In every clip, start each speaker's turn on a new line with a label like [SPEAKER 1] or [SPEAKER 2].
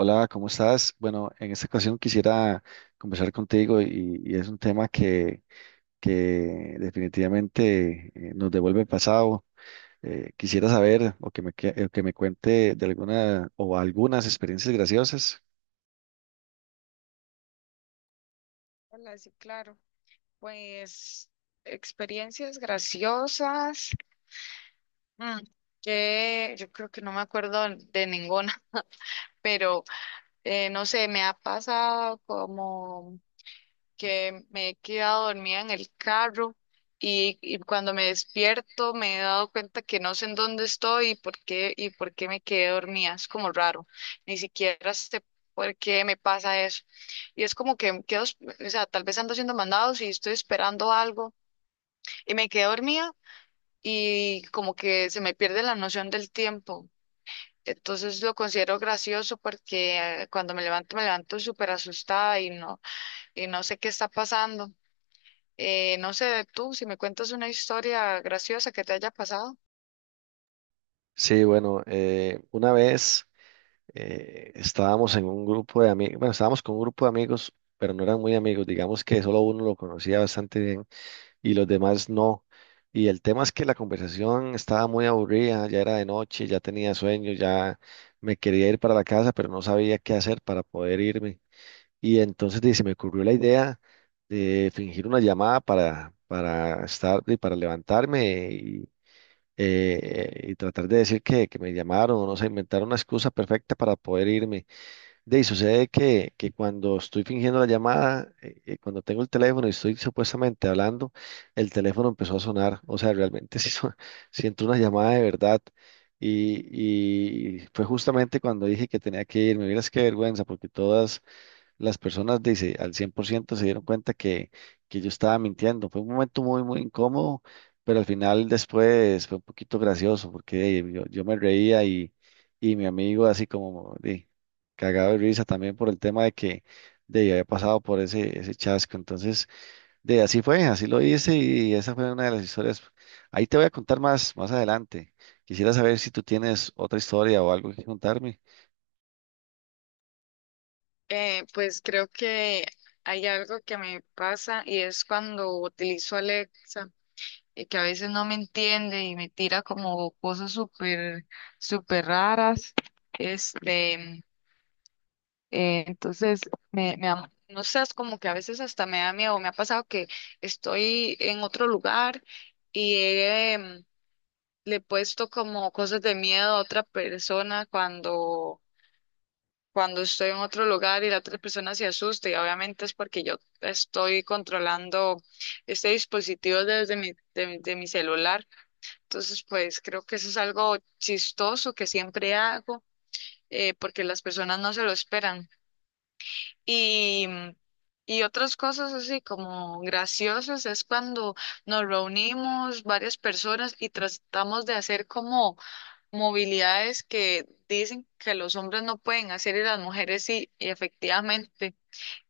[SPEAKER 1] Hola, ¿cómo estás? Bueno, en esta ocasión quisiera conversar contigo y es un tema que definitivamente nos devuelve el pasado. Quisiera saber o que me cuente de alguna o algunas experiencias graciosas.
[SPEAKER 2] Hola, sí, claro. Pues experiencias graciosas. mm, que yo creo que no me acuerdo de ninguna, pero no sé, me ha pasado como que me he quedado dormida en el carro y cuando me despierto me he dado cuenta que no sé en dónde estoy y por qué me quedé dormida. Es como raro. Ni siquiera sé por qué me pasa eso. Y es como que quedo, o sea, tal vez ando haciendo mandados y estoy esperando algo y me quedé dormida y como que se me pierde la noción del tiempo. Entonces lo considero gracioso porque cuando me levanto súper asustada y no sé qué está pasando. No sé tú, si me cuentas una historia graciosa que te haya pasado.
[SPEAKER 1] Sí, bueno, una vez estábamos en un grupo de amigos, bueno, estábamos con un grupo de amigos, pero no eran muy amigos, digamos que solo uno lo conocía bastante bien y los demás no. Y el tema es que la conversación estaba muy aburrida, ya era de noche, ya tenía sueño, ya me quería ir para la casa, pero no sabía qué hacer para poder irme. Y entonces di, se me ocurrió la idea de fingir una llamada para estar y para levantarme y tratar de decir que me llamaron, o no sé, inventar una excusa perfecta para poder irme. De ahí sucede que cuando estoy fingiendo la llamada, cuando tengo el teléfono y estoy supuestamente hablando, el teléfono empezó a sonar. O sea, realmente sí, sí entró una llamada de verdad. Y fue justamente cuando dije que tenía que irme. Miras qué vergüenza, porque todas las personas dice, al 100% se dieron cuenta que yo estaba mintiendo. Fue un momento muy, muy incómodo, pero al final después fue un poquito gracioso porque yo me reía y mi amigo así como cagado de risa también por el tema de que había pasado por ese chasco. Entonces, de así fue, así lo hice y esa fue una de las historias. Ahí te voy a contar más adelante. Quisiera saber si tú tienes otra historia o algo que contarme.
[SPEAKER 2] Pues creo que hay algo que me pasa y es cuando utilizo Alexa y que a veces no me entiende y me tira como cosas súper, súper raras. Este, entonces, no sé, es como que a veces hasta me da miedo. Me ha pasado que estoy en otro lugar y le he puesto como cosas de miedo a otra persona cuando estoy en otro lugar y la otra persona se asusta. Y obviamente es porque yo estoy controlando este dispositivo desde mi, de, mi de mi celular. Entonces, pues creo que eso es algo chistoso que siempre hago, porque las personas no se lo esperan. Y, y otras cosas así como graciosas es cuando nos reunimos varias personas y tratamos de hacer como movilidades que dicen que los hombres no pueden hacer y las mujeres sí, y efectivamente,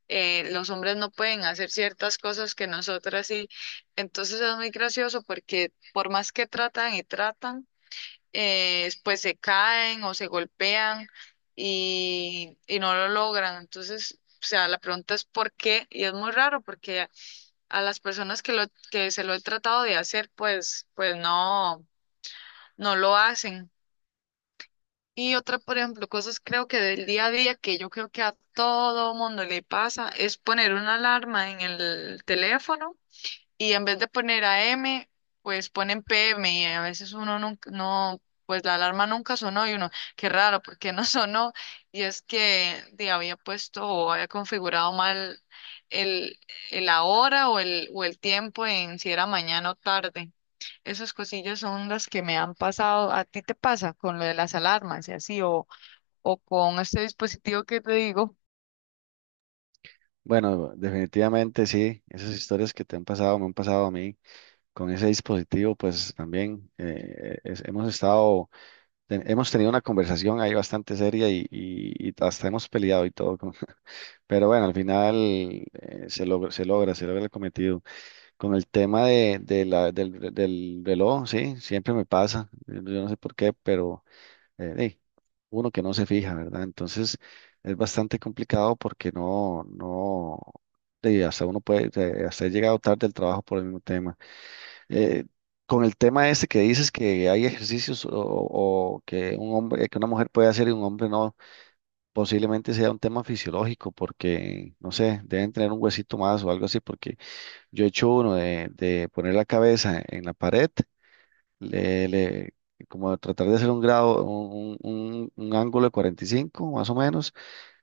[SPEAKER 2] los hombres no pueden hacer ciertas cosas que nosotras sí. Entonces es muy gracioso porque por más que tratan y tratan, pues se caen o se golpean y no lo logran. Entonces, o sea, la pregunta es por qué, y es muy raro porque a las personas que se lo he tratado de hacer, pues no lo hacen. Y otra, por ejemplo, cosas creo que del día a día que yo creo que a todo mundo le pasa es poner una alarma en el teléfono y en vez de poner a m pues ponen PM y a veces uno nunca, no, pues la alarma nunca sonó y uno, qué raro, ¿por qué no sonó? Y es que di, había puesto o había configurado mal el, el la hora o el tiempo en si era mañana o tarde. Esas cosillas son las que me han pasado. ¿A ti te pasa con lo de las alarmas y así, o con este dispositivo que te digo?
[SPEAKER 1] Bueno, definitivamente sí, esas historias que te han pasado me han pasado a mí con ese dispositivo, pues también hemos estado, hemos tenido una conversación ahí bastante seria y hasta hemos peleado y todo, pero bueno, al final se logra el cometido. Con el tema de del reloj, sí, siempre me pasa, yo no sé por qué, pero eh, eh, uno que no se fija, ¿verdad? Entonces es bastante complicado porque no, no, de, hasta uno puede, hasta he llegado tarde del trabajo por el mismo tema. Eh, con el tema este que dices que hay ejercicios o que un hombre, que una mujer puede hacer y un hombre no, posiblemente sea un tema fisiológico porque, no sé, deben tener un huesito más o algo así, porque yo he hecho uno de poner la cabeza en la pared le, le- como tratar de hacer un ángulo de 45 más o menos,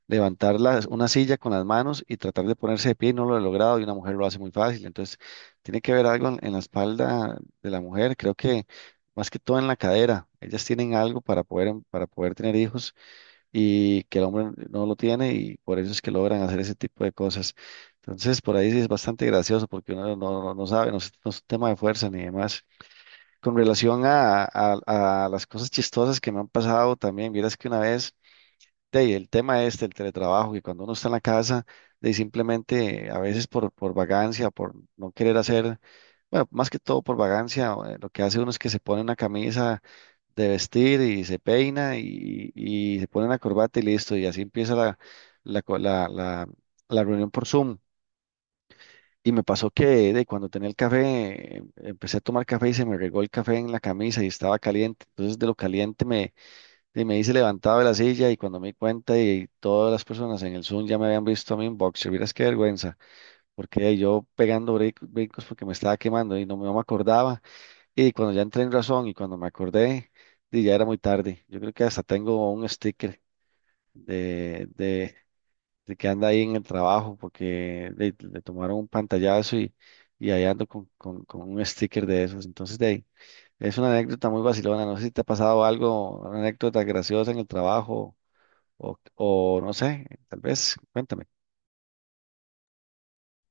[SPEAKER 1] una silla con las manos y tratar de ponerse de pie, y no lo he logrado y una mujer lo hace muy fácil, entonces tiene que haber algo en la espalda de la mujer, creo que más que todo en la cadera, ellas tienen algo para poder, para poder tener hijos y que el hombre no lo tiene y por eso es que logran hacer ese tipo de cosas. Entonces, por ahí sí es bastante gracioso porque uno no sabe, no es un tema de fuerza ni demás. Con relación a las cosas chistosas que me han pasado también, vieras que una vez, de ahí, el tema este, el teletrabajo, que cuando uno está en la casa, de ahí, simplemente a veces por vagancia, por no querer hacer, bueno, más que todo por vagancia, lo que hace uno es que se pone una camisa de vestir y se peina y se pone una corbata y listo, y así empieza la, la, co- la, la la reunión por Zoom. Y me pasó que de cuando tenía el café, empecé a tomar café y se me regó el café en la camisa y estaba caliente. Entonces de lo caliente me hice levantado de la silla y cuando me di cuenta y todas las personas en el Zoom ya me habían visto a mí en boxer. Vieras qué vergüenza, porque yo pegando brincos porque me estaba quemando y no me acordaba. Y cuando ya entré en razón y cuando me acordé, di, ya era muy tarde. Yo creo que hasta tengo un sticker de, de que anda ahí en el trabajo porque le tomaron un pantallazo y ahí ando con un sticker de esos. Entonces, de ahí, es una anécdota muy vacilona. No sé si te ha pasado algo, una anécdota graciosa en el trabajo o no sé, tal vez, cuéntame.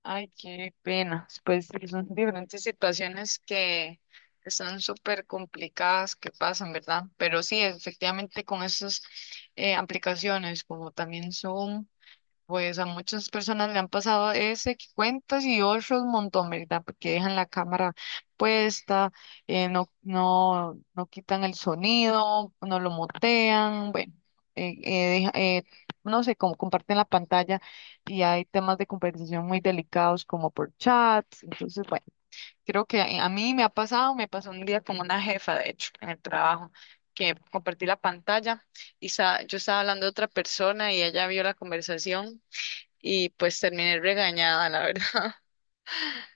[SPEAKER 2] Ay, qué pena. Pues sí, son diferentes situaciones que están súper complicadas que pasan, ¿verdad? Pero sí, efectivamente con esas aplicaciones como también Zoom. Pues a muchas personas le han pasado ese que cuentas y otros un montón, ¿verdad? Porque dejan la cámara puesta, no quitan el sonido, no lo mutean, bueno, eh, eh, deja- eh, no sé, como comparten la pantalla y hay temas de conversación muy delicados como por chats. Entonces, bueno, creo que a mí me ha pasado, me pasó un día con una jefa, de hecho, en el trabajo, que compartí la pantalla y yo estaba hablando de otra persona y ella vio la conversación y pues terminé regañada, la verdad.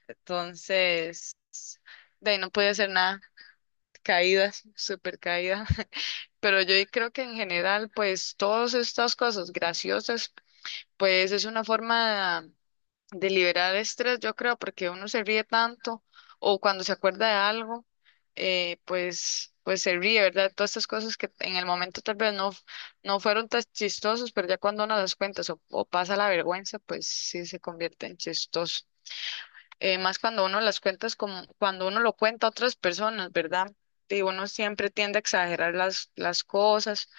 [SPEAKER 2] Entonces, de ahí no pude hacer nada. Caídas, súper caída. Pero yo creo que en general, pues todas estas cosas graciosas, pues es una forma de liberar estrés, yo creo, porque uno se ríe tanto o cuando se acuerda de algo, pues se ríe, ¿verdad? Todas estas cosas que en el momento tal vez no fueron tan chistosas, pero ya cuando uno las cuenta o pasa la vergüenza, pues sí se convierte en chistoso. Más cuando uno las cuentas como cuando uno lo cuenta a otras personas, ¿verdad? Y uno siempre tiende a exagerar las cosas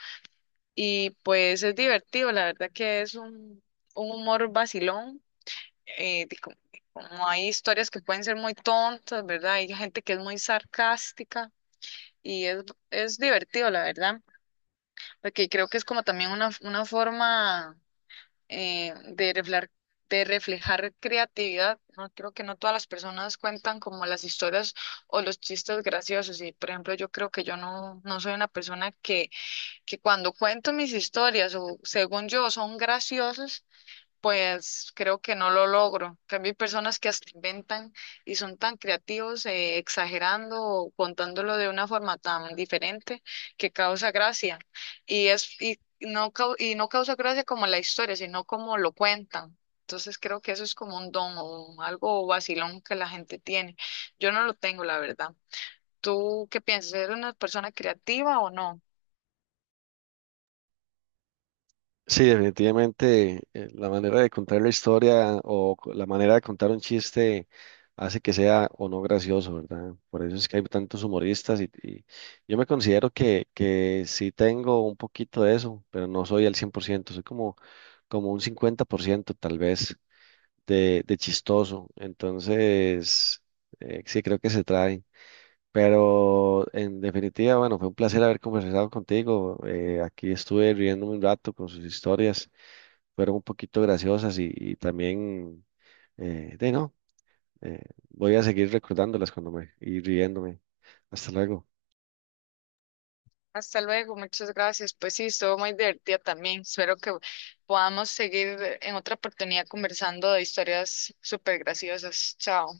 [SPEAKER 2] y pues es divertido, la verdad que es un humor vacilón, de como, como hay historias que pueden ser muy tontas, ¿verdad? Hay gente que es muy sarcástica y es, es divertido, la verdad, porque creo que es como también una forma eh, de reflejar, de reflejar creatividad. No creo que no todas las personas cuentan como las historias o los chistes graciosos. Y por ejemplo, yo creo que yo no soy una persona que cuando cuento mis historias o según yo son graciosos, pues creo que no lo logro. También hay personas que hasta inventan y son tan creativos, exagerando o contándolo de una forma tan diferente que causa gracia. Y no causa gracia como la historia, sino como lo cuentan. Entonces creo que eso es como un don o algo vacilón que la gente tiene. Yo no lo tengo, la verdad. ¿Tú qué piensas? ¿Eres una persona creativa o no?
[SPEAKER 1] Sí, definitivamente la manera de contar la historia o la manera de contar un chiste hace que sea o no gracioso, ¿verdad? Por eso es que hay tantos humoristas y yo me considero que sí tengo un poquito de eso, pero no soy al 100%. Soy como, como un 50% tal vez de chistoso. Entonces, sí creo que se trae. Pero en definitiva, bueno, fue un placer haber conversado contigo. Aquí estuve riéndome un rato con sus historias, fueron un poquito graciosas y también, de no, eh, voy a seguir recordándolas cuando me y riéndome. Hasta luego.
[SPEAKER 2] Hasta luego, muchas gracias. Pues sí, estuvo muy divertida también. Espero que podamos seguir en otra oportunidad conversando de historias súper graciosas. Chao.